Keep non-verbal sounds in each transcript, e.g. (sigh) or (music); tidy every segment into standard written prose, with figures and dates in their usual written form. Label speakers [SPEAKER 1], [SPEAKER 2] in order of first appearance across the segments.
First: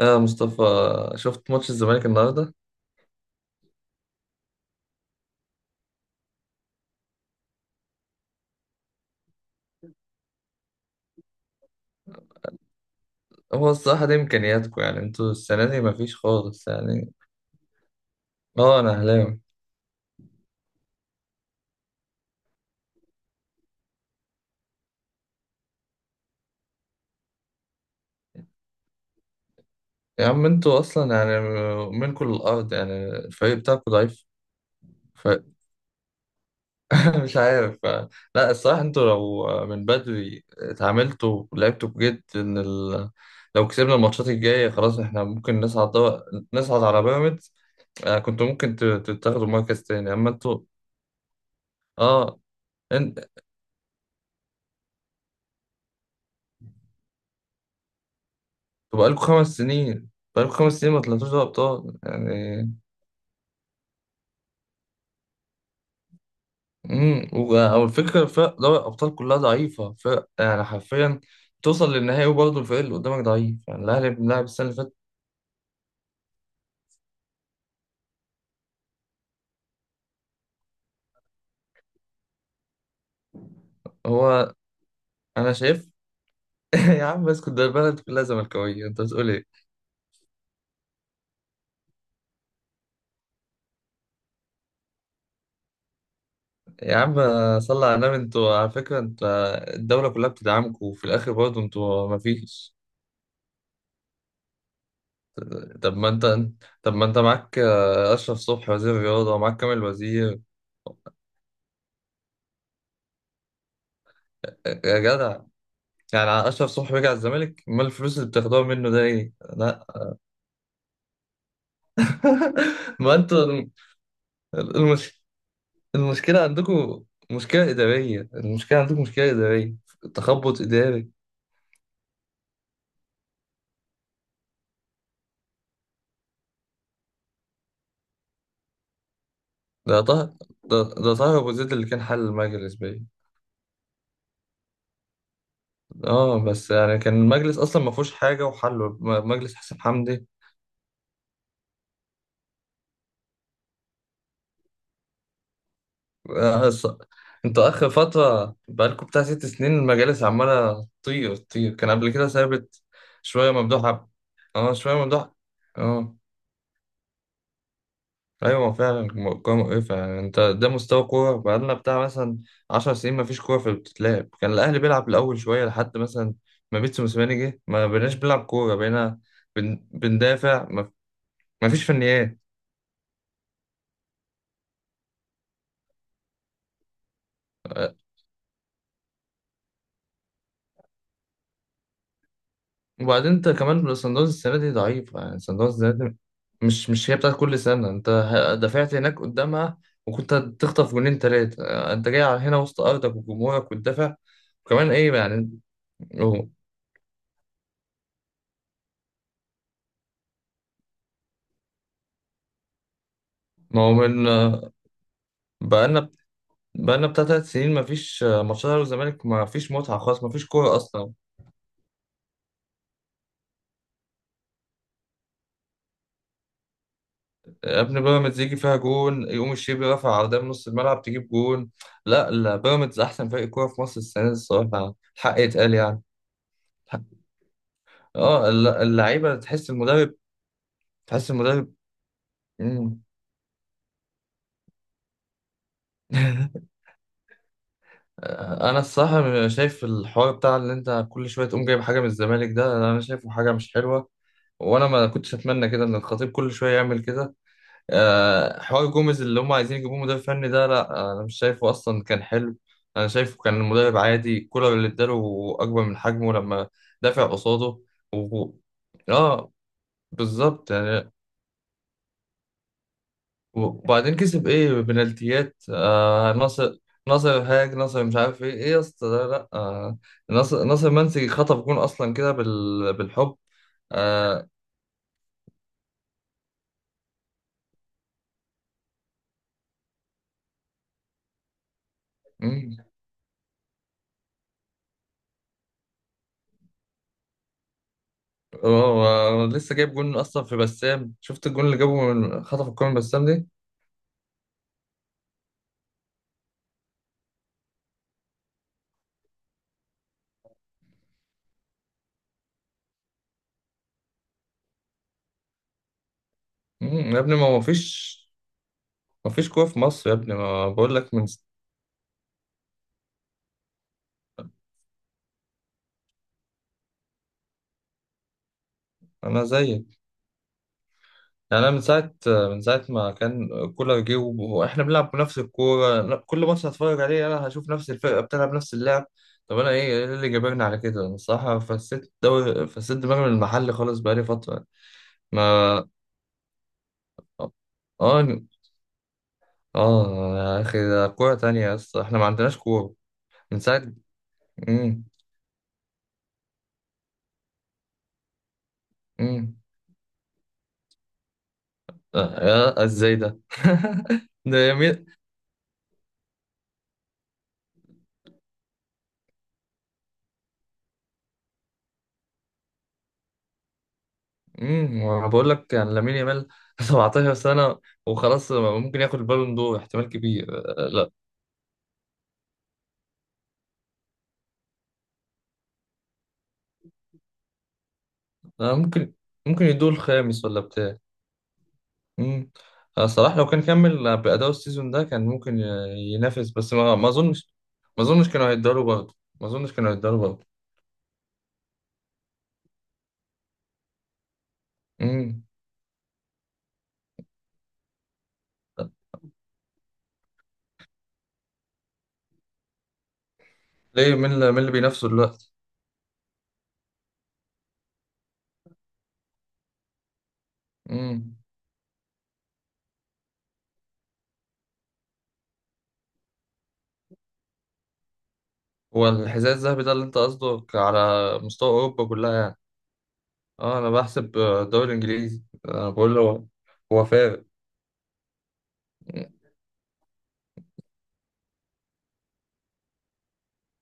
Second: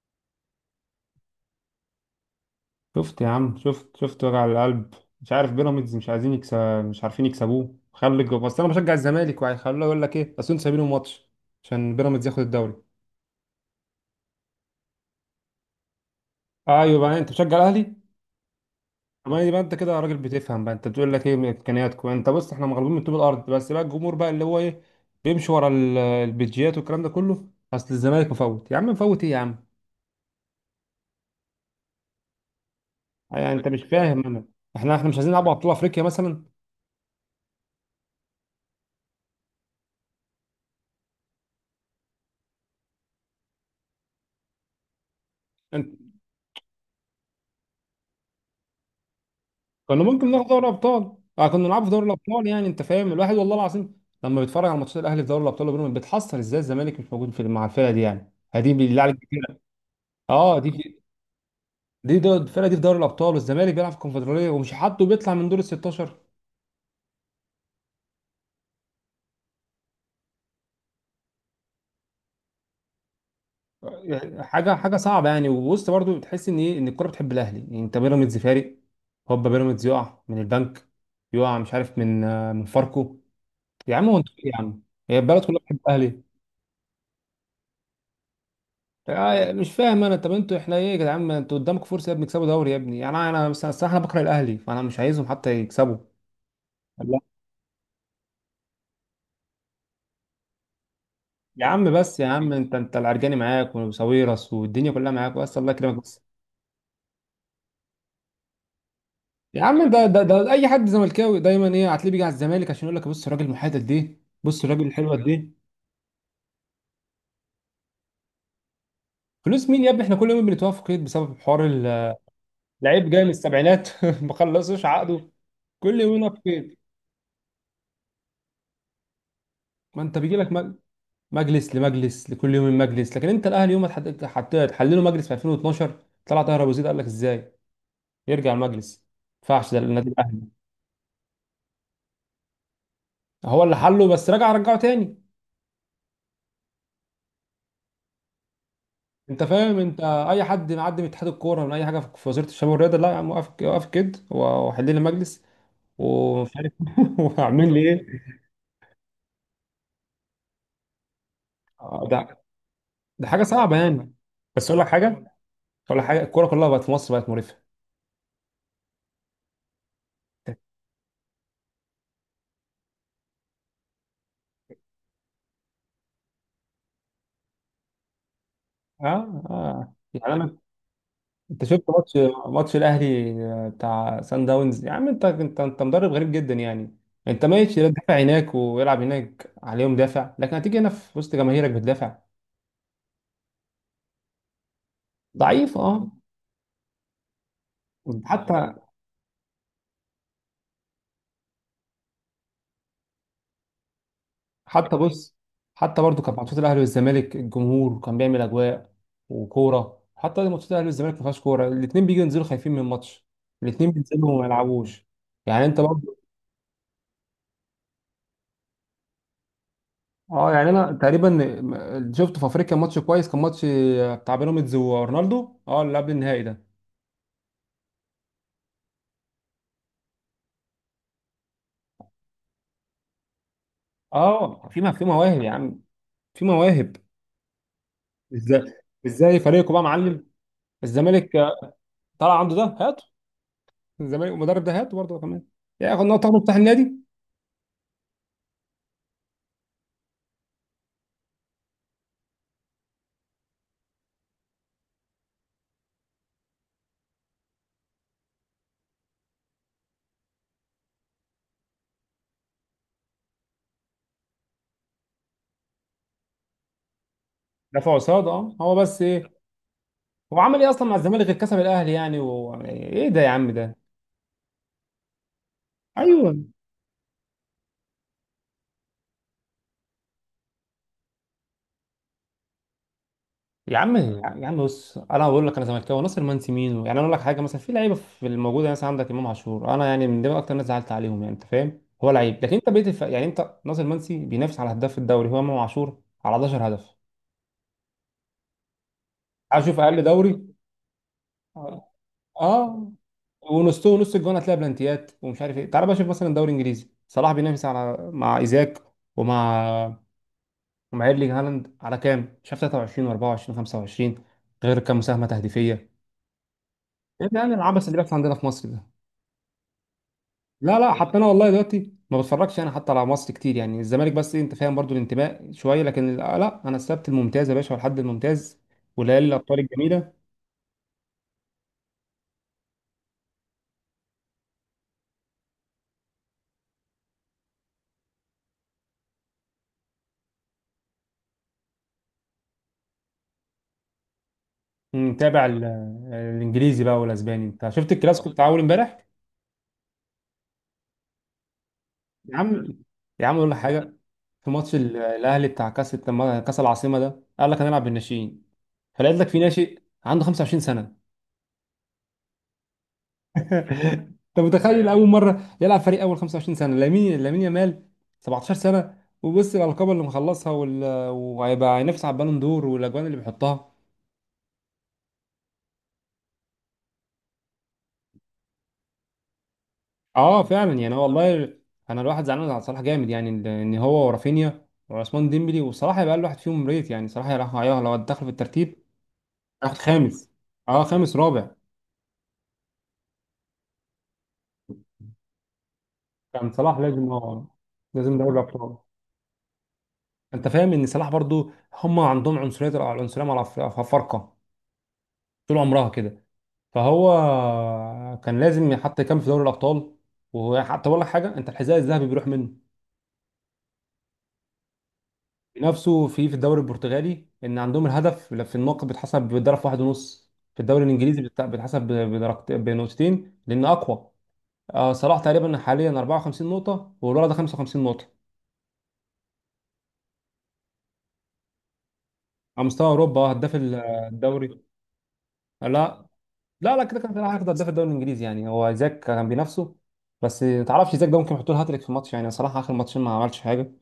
[SPEAKER 1] اه، مصطفى، شفت ماتش الزمالك النهارده؟
[SPEAKER 2] شفت يا عم، شفت وجع القلب. مش عارف بيراميدز مش عايزين يكسب، مش عارفين يكسبوه. بس انا بشجع الزمالك وهيخلوه، يقول لك ايه بس انتوا سايبينه ماتش عشان بيراميدز ياخد الدوري.
[SPEAKER 1] هو الصراحه دي امكانياتكم، يعني انتوا السنه دي مفيش خالص
[SPEAKER 2] ايوه
[SPEAKER 1] يعني.
[SPEAKER 2] بقى، انت بتشجع الاهلي.
[SPEAKER 1] اه، انا اهلاوي.
[SPEAKER 2] ما يبقى انت كده راجل بتفهم بقى، انت بتقول لك ايه من امكانياتكم؟ انت بص، احنا مغلوبين من طوب الارض، بس بقى الجمهور بقى اللي هو ايه، بيمشي ورا البيجيات والكلام ده كله. اصل الزمالك مفوت يا عم، مفوت ايه يا عم؟
[SPEAKER 1] يا عم انتوا اصلا يعني منكم الارض، يعني
[SPEAKER 2] يعني
[SPEAKER 1] الفريق
[SPEAKER 2] انت مش
[SPEAKER 1] بتاعكم ضعيف.
[SPEAKER 2] فاهم؟ انا، احنا مش عايزين نلعب على بطوله افريقيا مثلا.
[SPEAKER 1] (laughs) مش عارف. لا الصراحة انتوا لو من بدري اتعاملتوا ولعبتوا بجد لو كسبنا الماتشات الجاية خلاص احنا ممكن نصعد على بيراميدز. كنتوا ممكن تتاخدوا مركز
[SPEAKER 2] كنا
[SPEAKER 1] تاني
[SPEAKER 2] ممكن
[SPEAKER 1] اما
[SPEAKER 2] ناخد
[SPEAKER 1] انتوا.
[SPEAKER 2] دوري ابطال، آه، كنا نلعب في دوري
[SPEAKER 1] اه،
[SPEAKER 2] الابطال. يعني انت فاهم،
[SPEAKER 1] انت
[SPEAKER 2] الواحد والله العظيم لما بيتفرج على ماتشات الاهلي في دوري الابطال وبيراميدز بيتحسر ازاي الزمالك مش موجود في مع الفرقه دي، يعني هدي
[SPEAKER 1] انتوا
[SPEAKER 2] بالله عليك
[SPEAKER 1] بقالكوا خمس
[SPEAKER 2] كده.
[SPEAKER 1] سنين، بقالكوا
[SPEAKER 2] اه
[SPEAKER 1] خمس سنين
[SPEAKER 2] دي،
[SPEAKER 1] ما طلعتوش دوري ابطال
[SPEAKER 2] الفرقه
[SPEAKER 1] يعني.
[SPEAKER 2] دي في دوري الابطال والزمالك بيلعب في الكونفدراليه ومش حاطه، بيطلع من دور ال 16.
[SPEAKER 1] او الفكرة، فرق دوري الابطال كلها ضعيفة، فرق يعني حرفيا توصل للنهائي وبرضه الفريق اللي قدامك ضعيف، يعني الاهلي
[SPEAKER 2] آه،
[SPEAKER 1] بنلعب السنة
[SPEAKER 2] حاجه
[SPEAKER 1] اللي فاتت.
[SPEAKER 2] حاجه صعبه يعني، ووسط برضو بتحس ان ايه، ان الكوره بتحب الاهلي. يعني انت بيراميدز فارق، هوبا بيراميدز يقع من البنك، يقع مش عارف من من فاركو. يا عم هو انتوا إيه
[SPEAKER 1] هو
[SPEAKER 2] يا عم؟ هي البلد
[SPEAKER 1] انا
[SPEAKER 2] كلها بتحب
[SPEAKER 1] شايف.
[SPEAKER 2] الاهلي.
[SPEAKER 1] يا عم اسكت، ده البلد كلها زملكاوية، انت بتقول ايه؟
[SPEAKER 2] مش فاهم انا. طب انتوا احنا ايه يا جدعان؟ ما انتوا قدامكم فرصه يا ابني، تكسبوا دوري يا ابني. يعني انا بس الصراحه انا بكره الاهلي، فانا مش عايزهم حتى يكسبوا.
[SPEAKER 1] يا عم
[SPEAKER 2] لا.
[SPEAKER 1] صلى على النبي، انتوا على فكرة، الدولة كلها بتدعمكم وفي الاخر برضه
[SPEAKER 2] يا عم
[SPEAKER 1] انتوا
[SPEAKER 2] بس يا عم، انت
[SPEAKER 1] مفيش.
[SPEAKER 2] انت العرجاني معاك وساويرس والدنيا كلها معاك، بس الله يكرمك
[SPEAKER 1] طب ما
[SPEAKER 2] بس.
[SPEAKER 1] انت طب ما انت معاك اشرف صبحي وزير الرياضة ومعاك
[SPEAKER 2] يا
[SPEAKER 1] كامل
[SPEAKER 2] عم ده ده,
[SPEAKER 1] وزير.
[SPEAKER 2] ده اي حد زملكاوي دايما ايه هتلاقيه بيجي على الزمالك عشان يقول لك بص الراجل المحايد دي، بص الراجل
[SPEAKER 1] يا
[SPEAKER 2] الحلوه
[SPEAKER 1] جدع،
[SPEAKER 2] دي.
[SPEAKER 1] يعني اشرف صبحي رجع الزمالك، ما الفلوس اللي بتاخدوها منه ده ايه؟
[SPEAKER 2] فلوس مين
[SPEAKER 1] لا.
[SPEAKER 2] يا ابني؟ احنا كل يوم بنتوقف في قيد بسبب حوار
[SPEAKER 1] (laughs)
[SPEAKER 2] لعيب
[SPEAKER 1] ما
[SPEAKER 2] جاي من
[SPEAKER 1] انتوا
[SPEAKER 2] السبعينات (laughs) ما خلصوش
[SPEAKER 1] المش...
[SPEAKER 2] عقده. كل يوم نقف
[SPEAKER 1] المشكلة
[SPEAKER 2] في قيد.
[SPEAKER 1] عندكم مشكلة إدارية، المشكلة عندكم مشكلة إدارية،
[SPEAKER 2] ما انت بيجي
[SPEAKER 1] تخبط
[SPEAKER 2] لك
[SPEAKER 1] إداري.
[SPEAKER 2] مجلس لمجلس، لكل يوم مجلس، لكن انت الاهلي يوم ما تحلله مجلس في 2012، طلع طاهر ابو زيد قال لك ازاي يرجع المجلس؟ ما ينفعش، ده
[SPEAKER 1] ده
[SPEAKER 2] النادي
[SPEAKER 1] طه
[SPEAKER 2] الاهلي.
[SPEAKER 1] ده طه ابو زيد اللي كان حل المجلس باين.
[SPEAKER 2] هو اللي حله بس رجع رجعه تاني.
[SPEAKER 1] اه بس يعني كان المجلس اصلا ما فيهوش حاجه، وحله
[SPEAKER 2] انت
[SPEAKER 1] مجلس
[SPEAKER 2] فاهم؟
[SPEAKER 1] حسن
[SPEAKER 2] انت
[SPEAKER 1] حمدي.
[SPEAKER 2] اي حد معدي من اتحاد الكوره من اي حاجه في وزاره الشباب والرياضه، لا يا عم، وقف وقف كده وحل لي المجلس ومش
[SPEAKER 1] آه،
[SPEAKER 2] عارف
[SPEAKER 1] ص-
[SPEAKER 2] (laughs)
[SPEAKER 1] انتوا
[SPEAKER 2] وعامل لي
[SPEAKER 1] اخر
[SPEAKER 2] ايه.
[SPEAKER 1] فتره بقالكم بتاع ست سنين المجالس عماله تطير تطير، كان
[SPEAKER 2] آه،
[SPEAKER 1] قبل كده
[SPEAKER 2] ده
[SPEAKER 1] ثابت.
[SPEAKER 2] ده حاجه
[SPEAKER 1] شويه
[SPEAKER 2] صعبه
[SPEAKER 1] ممدوح عب-
[SPEAKER 2] يعني. بس
[SPEAKER 1] اه،
[SPEAKER 2] اقول لك
[SPEAKER 1] شويه
[SPEAKER 2] حاجه،
[SPEAKER 1] ممدوح.
[SPEAKER 2] اقول لك
[SPEAKER 1] اه
[SPEAKER 2] حاجه، الكوره كلها بقت في مصر بقت مريفه.
[SPEAKER 1] ايوه، هو فعلا كوره مقرفه. يعني انت ده مستوى كوره بقالنا بتاع مثلا 10 سنين، ما فيش كوره في بتتلعب. كان الاهلي بيلعب الاول شويه لحد مثلا ما بيتسو موسيماني جه، ما بقيناش بنلعب كوره، بقينا
[SPEAKER 2] اه
[SPEAKER 1] بن...
[SPEAKER 2] اه، يعني انا،
[SPEAKER 1] بندافع ما...
[SPEAKER 2] انت
[SPEAKER 1] ما
[SPEAKER 2] شفت
[SPEAKER 1] فيش
[SPEAKER 2] ماتش،
[SPEAKER 1] فنيات.
[SPEAKER 2] ماتش الاهلي بتاع سان داونز. يا عم انت مدرب غريب جدا يعني، انت ماشي لا
[SPEAKER 1] أه،
[SPEAKER 2] تدافع هناك ويلعب هناك عليهم دافع، لكن هتيجي هنا في وسط جماهيرك بتدافع.
[SPEAKER 1] وبعدين انت كمان، صن داونز السنه دي ضعيف، يعني صن
[SPEAKER 2] ضعيف
[SPEAKER 1] داونز السنه
[SPEAKER 2] اه.
[SPEAKER 1] دي مش هي بتاعت كل سنه. انت
[SPEAKER 2] حتى
[SPEAKER 1] دافعت هناك قدامها وكنت تخطف جونين ثلاثه، انت جاي على هنا وسط ارضك وجمهورك وتدافع وكمان
[SPEAKER 2] حتى
[SPEAKER 1] ايه
[SPEAKER 2] بص،
[SPEAKER 1] يعني.
[SPEAKER 2] حتى برضو كان
[SPEAKER 1] هو-
[SPEAKER 2] ماتشات الاهلي والزمالك الجمهور كان بيعمل اجواء وكوره. حتى ماتشات الاهلي والزمالك ما فيهاش كوره، الاثنين بيجوا ينزلوا خايفين من الماتش،
[SPEAKER 1] ما
[SPEAKER 2] الاثنين
[SPEAKER 1] هو من
[SPEAKER 2] بينزلوا وما يلعبوش. يعني انت
[SPEAKER 1] بقالنا
[SPEAKER 2] برضو،
[SPEAKER 1] بقالنا بتاع تلات سنين مفيش ماتشات الاهلي والزمالك، مفيش متعه خالص، مفيش
[SPEAKER 2] اه، يعني
[SPEAKER 1] كوره
[SPEAKER 2] انا
[SPEAKER 1] اصلا.
[SPEAKER 2] تقريبا شفت في افريقيا ماتش كويس، كان ماتش بتاع بيراميدز ورونالدو، اه اللي قبل النهائي ده.
[SPEAKER 1] يا ابني بيراميدز يجي فيها جون يقوم الشيبي رافع عرضيه من نص الملعب تجيب جون. لا لا، بيراميدز احسن فريق كوره في مصر السنه دي،
[SPEAKER 2] اه، في
[SPEAKER 1] الصراحه
[SPEAKER 2] في
[SPEAKER 1] الحق
[SPEAKER 2] مواهب يا
[SPEAKER 1] يتقال
[SPEAKER 2] عم،
[SPEAKER 1] يعني.
[SPEAKER 2] في مواهب. ازاي
[SPEAKER 1] اللعيبه
[SPEAKER 2] ازاي
[SPEAKER 1] تحس
[SPEAKER 2] فريقه بقى
[SPEAKER 1] المدرب،
[SPEAKER 2] معلم. الزمالك
[SPEAKER 1] تحس المدرب.
[SPEAKER 2] طلع عنده ده
[SPEAKER 1] مم.
[SPEAKER 2] هاته، الزمالك المدرب ده هاته برضه كمان ياخد نقطه، تاخده بتاع
[SPEAKER 1] (laughs)
[SPEAKER 2] النادي.
[SPEAKER 1] انا الصراحه شايف الحوار بتاع اللي انت كل شويه تقوم جايب حاجه من الزمالك ده، انا شايفه حاجه مش حلوه. وانا ما كنتش اتمنى كده ان الخطيب كل شويه يعمل كده. حوار جوميز اللي هم عايزين يجيبوه مدرب فني ده، لا انا مش شايفه اصلا كان حلو. انا شايفه كان المدرب عادي، كولر اللي اداله اكبر من حجمه لما دافع قصاده.
[SPEAKER 2] دفع قصاد
[SPEAKER 1] و...
[SPEAKER 2] اه، هو بس ايه؟
[SPEAKER 1] اه
[SPEAKER 2] هو عمل ايه
[SPEAKER 1] بالظبط
[SPEAKER 2] اصلا مع
[SPEAKER 1] يعني.
[SPEAKER 2] الزمالك غير كسب الاهلي؟ يعني يعني ايه ده يا عم ده.
[SPEAKER 1] وبعدين كسب ايه؟ بنالتيات،
[SPEAKER 2] ايوه.
[SPEAKER 1] ناصر، ناصر هاج، ناصر مش عارف ايه يا اسطى ده، لا آه، ناصر منسي خطف جون اصلا كده بالحب.
[SPEAKER 2] يا عم يا
[SPEAKER 1] آه.
[SPEAKER 2] عم، بص انا بقول لك انا زملكاوي، ناصر منسي مين يعني؟ انا اقول لك حاجه مثلا، في لعيبه في الموجوده مثلا عندك امام عاشور، انا يعني من دول اكتر ناس زعلت عليهم، يعني انت فاهم، هو لعيب لكن انت
[SPEAKER 1] مم.
[SPEAKER 2] بقيت يعني، انت ناصر منسي بينافس على هداف الدوري، هو امام عاشور على 11 هدف.
[SPEAKER 1] هو هو
[SPEAKER 2] عايز
[SPEAKER 1] لسه
[SPEAKER 2] اشوف
[SPEAKER 1] جايب
[SPEAKER 2] اقل
[SPEAKER 1] جون اصلا
[SPEAKER 2] دوري.
[SPEAKER 1] في بسام، شفت الجون اللي
[SPEAKER 2] اه.
[SPEAKER 1] جابه من خطف الكورة
[SPEAKER 2] آه.
[SPEAKER 1] من بسام دي؟
[SPEAKER 2] ونصه ونص الجون هتلاقي بلانتيات ومش عارف ايه. تعال بقى شوف مثلا دوري انجليزي، صلاح بينافس على مع ايزاك ومع ومع ايرلينج هالاند على كام؟ مش عارف 23 و24 و25، غير كام مساهمه تهديفيه.
[SPEAKER 1] يا
[SPEAKER 2] ايه
[SPEAKER 1] ابني
[SPEAKER 2] ده يعني، العبث اللي بيحصل عندنا في مصر ده.
[SPEAKER 1] ما فيش قوة في مصر يا ابني، ما
[SPEAKER 2] لا لا،
[SPEAKER 1] بقول لك
[SPEAKER 2] حتى انا والله دلوقتي ما بتفرجش انا حتى على مصر كتير، يعني الزمالك بس إيه، انت فاهم، برضو الانتماء شويه، لكن لا، انا السبت الممتاز يا باشا والحد الممتاز وليالي
[SPEAKER 1] انا
[SPEAKER 2] الابطال
[SPEAKER 1] زيك.
[SPEAKER 2] الجميله.
[SPEAKER 1] يعني انا من ساعة ما كان كولر جه واحنا بنلعب بنفس الكورة. لا، كل ماتش هتفرج عليه انا هشوف نفس الفرقة بتلعب نفس اللعب. طب انا إيه اللي جابرني على كده؟ انا الصراحة فسيت الدوري، فسيت دماغي من المحل خالص بقالي فترة.
[SPEAKER 2] متابع
[SPEAKER 1] ما
[SPEAKER 2] الانجليزي بقى والاسباني، انت شفت الكلاسيكو
[SPEAKER 1] اه
[SPEAKER 2] بتاع اول امبارح؟
[SPEAKER 1] اه، يا اخي ده كورة تانية يا اسطى، احنا ما
[SPEAKER 2] يا
[SPEAKER 1] عندناش
[SPEAKER 2] عم
[SPEAKER 1] كورة
[SPEAKER 2] يا عم، اقول لك
[SPEAKER 1] من ساعة.
[SPEAKER 2] حاجه، في ماتش
[SPEAKER 1] امم
[SPEAKER 2] الاهلي بتاع كاس، لما كاس العاصمه ده قال لك هنلعب بالناشئين، فلقيت لك في
[SPEAKER 1] امم
[SPEAKER 2] ناشئ عنده 25.
[SPEAKER 1] يا ازاي ده!
[SPEAKER 2] (laughs)
[SPEAKER 1] (laughs)
[SPEAKER 2] انت
[SPEAKER 1] ده
[SPEAKER 2] متخيل؟ اول
[SPEAKER 1] يمين.
[SPEAKER 2] مره يلعب فريق اول 25 سنه، لامين، لامين يامال 17 سنه، وبص الالقاب اللي مخلصها وهيبقى هينافس على البالون دور والاجوان اللي بيحطها.
[SPEAKER 1] وانا بقول لك يعني، لامين يامال (laughs) 17 سنه، وخلاص ممكن ياخد البالون دور احتمال
[SPEAKER 2] اه
[SPEAKER 1] كبير.
[SPEAKER 2] فعلا يعني
[SPEAKER 1] لا.
[SPEAKER 2] والله، انا الواحد زعلان على صلاح جامد، يعني ان هو ورافينيا وعثمان ديمبلي، وصلاح هيبقى اقل واحد فيهم، ريت يعني صلاح راح لو دخل في الترتيب.
[SPEAKER 1] ممكن، ممكن
[SPEAKER 2] اخد
[SPEAKER 1] يدور
[SPEAKER 2] خامس.
[SPEAKER 1] الخامس ولا
[SPEAKER 2] اه،
[SPEAKER 1] بتاع.
[SPEAKER 2] خامس رابع.
[SPEAKER 1] امم صلاح لو كان كمل بأداء السيزون ده كان ممكن ينافس،
[SPEAKER 2] كان
[SPEAKER 1] بس
[SPEAKER 2] صلاح
[SPEAKER 1] ما
[SPEAKER 2] لازم، هو
[SPEAKER 1] اظنش. ما
[SPEAKER 2] لازم
[SPEAKER 1] اظنش
[SPEAKER 2] دوري
[SPEAKER 1] كانوا
[SPEAKER 2] الابطال.
[SPEAKER 1] هيداروا برضه، ما اظنش كانوا هيداروا برضه.
[SPEAKER 2] انت فاهم ان صلاح برضو، هم عندهم عنصريه، العنصريه مع الافارقه
[SPEAKER 1] امم
[SPEAKER 2] طول عمرها كده، فهو كان لازم يحط كام في دوري الابطال. وحتى اقول لك حاجه، انت الحذاء الذهبي بيروح منه
[SPEAKER 1] ليه؟ مين اللي بينافسه دلوقتي؟
[SPEAKER 2] بنفسه، في الدوري البرتغالي ان عندهم الهدف في النقط بيتحسب بضرب واحد ونص، في الدوري الانجليزي
[SPEAKER 1] امم
[SPEAKER 2] بنقطتين لان اقوى. آه، صلاح تقريبا حاليا 54 نقطه والولد ده 55 نقطه.
[SPEAKER 1] هو الحذاء الذهبي ده اللي انت قصدك على مستوى اوروبا كلها يعني؟
[SPEAKER 2] على مستوى اوروبا آه، هداف
[SPEAKER 1] اه انا بحسب
[SPEAKER 2] الدوري.
[SPEAKER 1] الدوري الانجليزي،
[SPEAKER 2] لا
[SPEAKER 1] انا بقول له
[SPEAKER 2] لا لا، كده
[SPEAKER 1] هو
[SPEAKER 2] كان صلاح
[SPEAKER 1] فارق.
[SPEAKER 2] هياخد هداف الدوري الانجليزي، يعني هو زاك كان بينافسه، بس ما تعرفش، زاك ده ممكن يحط له هاتريك في ماتش، يعني صلاح اخر ماتشين ما عملش حاجه.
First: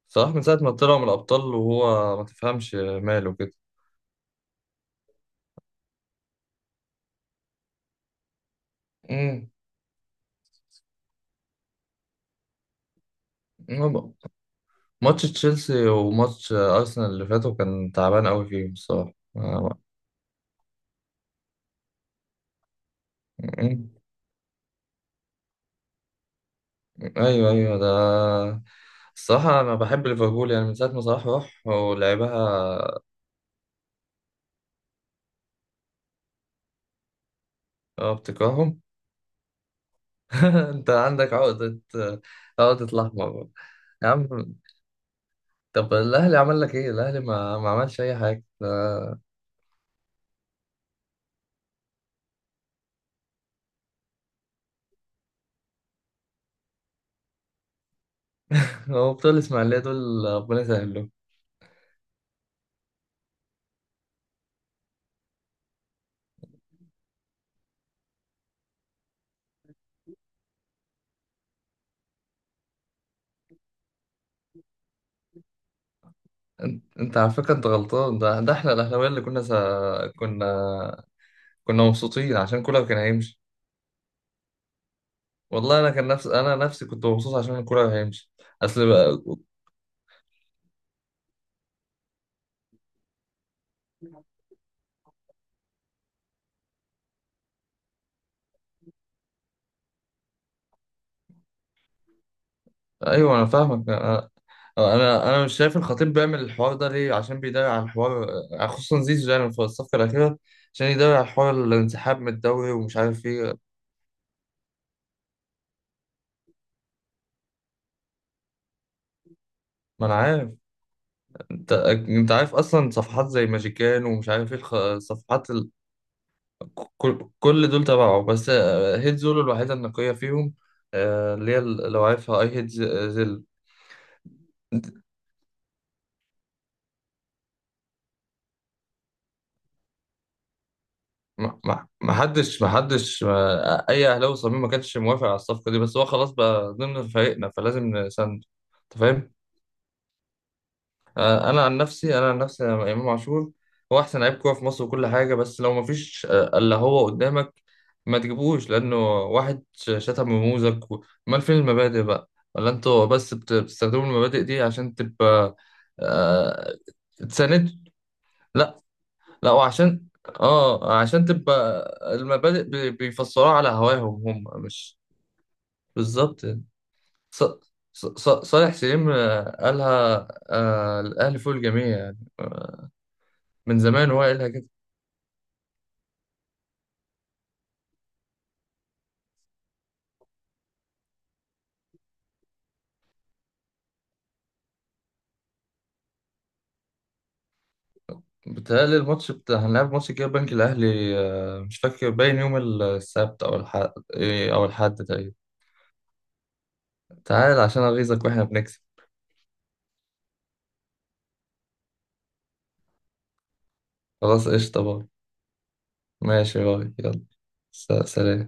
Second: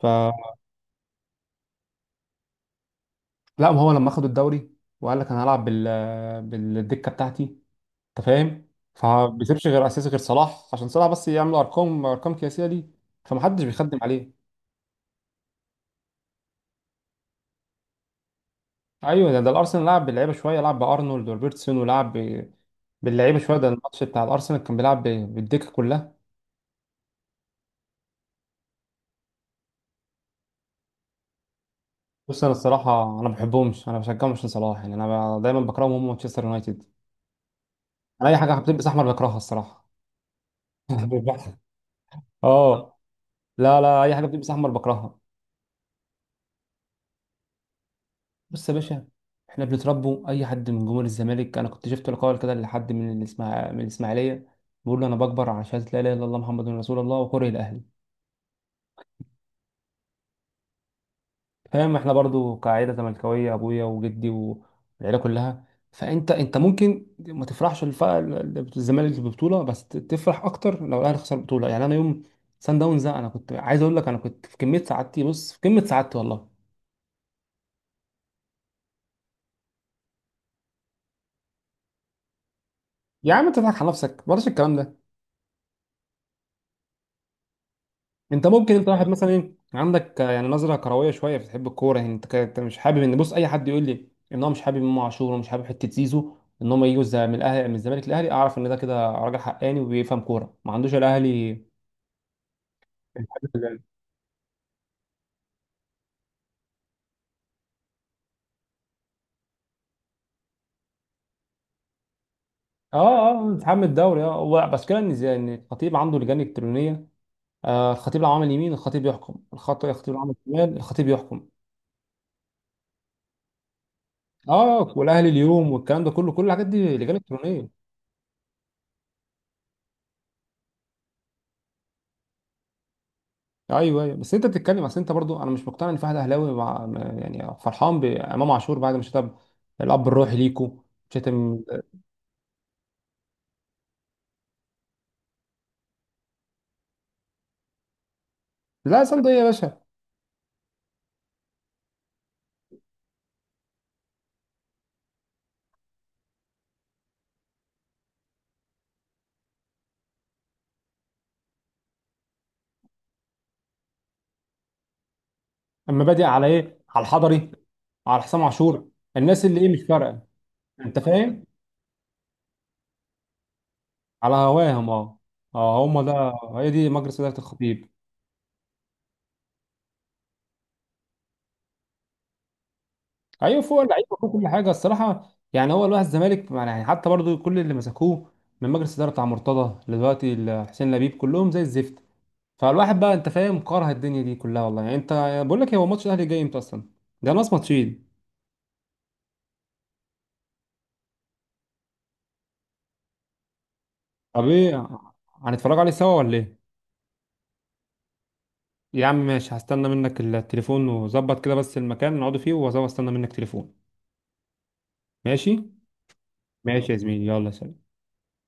[SPEAKER 2] ف
[SPEAKER 1] صلاح من ساعة ما طلع من الأبطال وهو ما تفهمش ماله كده.
[SPEAKER 2] لا، ما هو لما اخدوا الدوري وقال لك انا هلعب بالدكه بتاعتي. انت فاهم، فما
[SPEAKER 1] امم
[SPEAKER 2] بيسيبش غير اساسي غير صلاح عشان صلاح بس يعمل ارقام قياسيه دي، فمحدش بيخدم
[SPEAKER 1] هو
[SPEAKER 2] عليه.
[SPEAKER 1] ماتش تشيلسي وماتش أرسنال اللي فاتوا كان تعبان أوي فيهم الصراحة،
[SPEAKER 2] ايوه، ده الارسنال لعب باللعيبه شويه، لعب بارنولد وروبرتسون، ولعب باللعيبه شويه، ده
[SPEAKER 1] أمم.
[SPEAKER 2] الماتش بتاع الارسنال كان بيلعب بالدكه كلها.
[SPEAKER 1] أيوه أيوه، ده الصراحة أنا بحب ليفربول يعني من ساعة ما صلاح راح
[SPEAKER 2] بص انا
[SPEAKER 1] ولعبها.
[SPEAKER 2] الصراحه انا ما بحبهمش، انا بشجعهم عشان صلاح، يعني انا دايما بكرههم، هم مانشستر يونايتد،
[SPEAKER 1] آه،
[SPEAKER 2] انا اي حاجه
[SPEAKER 1] بتكرههم.
[SPEAKER 2] بتلبس احمر بكرهها الصراحه.
[SPEAKER 1] (laughs) أنت عندك
[SPEAKER 2] (laughs)
[SPEAKER 1] عقدة، عقدة
[SPEAKER 2] اه.
[SPEAKER 1] الأحمر.
[SPEAKER 2] لا لا،
[SPEAKER 1] يا
[SPEAKER 2] اي حاجه
[SPEAKER 1] عم
[SPEAKER 2] بتلبس احمر بكرهها.
[SPEAKER 1] طب الأهلي عمل لك إيه؟ الأهلي ما عملش أي حاجة.
[SPEAKER 2] بص
[SPEAKER 1] (laughs)
[SPEAKER 2] يا باشا، احنا بنتربوا، اي حد من جمهور الزمالك، انا كنت شفت لقاء كده لحد من من الاسماعيليه بيقول له انا بكبر على شهاده لا اله الا الله محمد رسول الله وكره الاهلي.
[SPEAKER 1] هو بتوع الإسماعيلية دول ربنا يسهل لهم.
[SPEAKER 2] فاهم، احنا برضو كعائله زملكاويه، ابويا وجدي والعيله كلها، فانت ممكن ما تفرحش الزمالك في البطوله، بس تفرح اكتر لو الاهلي خسر البطوله. يعني انا يوم سان داونز ده انا كنت عايز اقول لك، انا كنت في كميه سعادتي، بص في كميه سعادتي والله.
[SPEAKER 1] انت على فكره انت غلطان، ده احنا الاهلاويه اللي كنا سا... كنا كنا مبسوطين عشان كولر كان
[SPEAKER 2] يا
[SPEAKER 1] هيمشي.
[SPEAKER 2] عم انت تضحك على نفسك، بلاش الكلام ده.
[SPEAKER 1] والله انا كان نفس انا نفسي كنت مبسوط عشان كولر هيمشي.
[SPEAKER 2] انت ممكن،
[SPEAKER 1] اصل
[SPEAKER 2] انت واحد
[SPEAKER 1] بقى...
[SPEAKER 2] مثلا ايه عندك يعني نظره كرويه شويه بتحب الكوره، يعني انت انت مش حابب ان، بص اي حد يقول لي ان هو مش حابب امام عاشور ومش حابب حته زيزو، ان هم يجوا من الاهلي من الزمالك للاهلي، اعرف ان ده كده راجل حقاني وبيفهم كوره، ما عندوش الاهلي. (laughs)
[SPEAKER 1] ايوه انا
[SPEAKER 2] الحاجات اللي-
[SPEAKER 1] فاهمك انا، انا مش شايف الخطيب بيعمل الحوار ده ليه، عشان بيدافع عن الحوار، خصوصا زيزو يعني في الصفقه الاخيره، عشان يدافع عن حوار الانسحاب من الدوري ومش عارف
[SPEAKER 2] اه اه،
[SPEAKER 1] ايه.
[SPEAKER 2] انسحاب الدوري، اه هو بس كده ان ان الخطيب عنده لجان الكترونيه. آه، الخطيب لو عمل يمين الخطيب يحكم،
[SPEAKER 1] ما
[SPEAKER 2] الخطيب
[SPEAKER 1] انا
[SPEAKER 2] لو عمل
[SPEAKER 1] عارف،
[SPEAKER 2] شمال الخطيب يحكم.
[SPEAKER 1] انت عارف اصلا صفحات زي ماجيكان ومش عارف ايه،
[SPEAKER 2] اه، والاهلي
[SPEAKER 1] صفحات.
[SPEAKER 2] اليوم والكلام ده كله، كل الحاجات دي لجان
[SPEAKER 1] كل
[SPEAKER 2] الكترونيه.
[SPEAKER 1] دول تبعه بس، هيد زولو الوحيدة النقية فيهم، اللي هي لو عارفها اي هيد زيل.
[SPEAKER 2] ايوه ايوه، بس انت بتتكلم، اصل انت برضو، انا مش مقتنع ان في واحد اهلاوي مع، يعني فرحان بامام عاشور بعد ما شتم الاب الروحي ليكو، شتم.
[SPEAKER 1] ما ما- ما حدش ما حدش ما- اي اهلاوي صميم ما كانش موافق على الصفقة دي، بس هو خلاص بقى ضمن فريقنا فلازم نساند. انت
[SPEAKER 2] لا صندوق
[SPEAKER 1] فاهم؟
[SPEAKER 2] ايه يا باشا؟
[SPEAKER 1] انا عن نفسي، أنا امام عاشور هو احسن لعيب كوره في مصر وكل حاجه، بس لو ما فيش الا هو قدامك ما تجيبوش، لانه واحد شتم رموزك امال فين المبادئ بقى؟ ولا انتوا بس بتستخدموا المبادئ دي عشان تبقى
[SPEAKER 2] اما بادئ على
[SPEAKER 1] آه،
[SPEAKER 2] ايه، على الحضري،
[SPEAKER 1] تساند.
[SPEAKER 2] على حسام
[SPEAKER 1] لا
[SPEAKER 2] عاشور، الناس
[SPEAKER 1] لا،
[SPEAKER 2] اللي ايه، مش
[SPEAKER 1] وعشان
[SPEAKER 2] فارقه.
[SPEAKER 1] اه
[SPEAKER 2] انت
[SPEAKER 1] عشان
[SPEAKER 2] فاهم،
[SPEAKER 1] تبقى المبادئ بيفسروها على هواهم،
[SPEAKER 2] على
[SPEAKER 1] هم
[SPEAKER 2] هواهم
[SPEAKER 1] مش
[SPEAKER 2] اه اه، هم ده،
[SPEAKER 1] بالظبط يعني.
[SPEAKER 2] هي دي مجلس اداره
[SPEAKER 1] ص-
[SPEAKER 2] الخطيب.
[SPEAKER 1] صالح سليم قالها، الاهلي فوق الجميع يعني،
[SPEAKER 2] ايوه
[SPEAKER 1] من
[SPEAKER 2] فوق
[SPEAKER 1] زمان
[SPEAKER 2] اللعيبه
[SPEAKER 1] هو
[SPEAKER 2] فوق كل
[SPEAKER 1] قايلها كده.
[SPEAKER 2] حاجه الصراحه، يعني هو الواحد الزمالك يعني حتى برضو كل اللي مسكوه من مجلس اداره بتاع مرتضى لدلوقتي حسين لبيب، كلهم زي الزفت. فالواحد بقى انت فاهم، كاره الدنيا دي كلها والله. يعني انت، بقول لك، هو ماتش الاهلي جاي امتى اصلا؟ ده ناقص ماتشين.
[SPEAKER 1] بتهيألي الماتش بتاع هنلعب ماتش كده بنك الأهلي، مش فاكر باين يوم السبت أو الحد،
[SPEAKER 2] طب
[SPEAKER 1] أو
[SPEAKER 2] ايه،
[SPEAKER 1] الحد تقريبا.
[SPEAKER 2] هنتفرج عليه سوا ولا ايه؟
[SPEAKER 1] تعال عشان أغيظك وإحنا بنكسب.
[SPEAKER 2] يا عم ماشي، هستنى منك التليفون وظبط كده بس المكان نقعد فيه، واستنى منك تليفون.
[SPEAKER 1] خلاص قشطة بقى،
[SPEAKER 2] ماشي،
[SPEAKER 1] ماشي
[SPEAKER 2] ماشي
[SPEAKER 1] بقى
[SPEAKER 2] يا
[SPEAKER 1] يلا.
[SPEAKER 2] زميلي، يلا سلام.
[SPEAKER 1] سلام.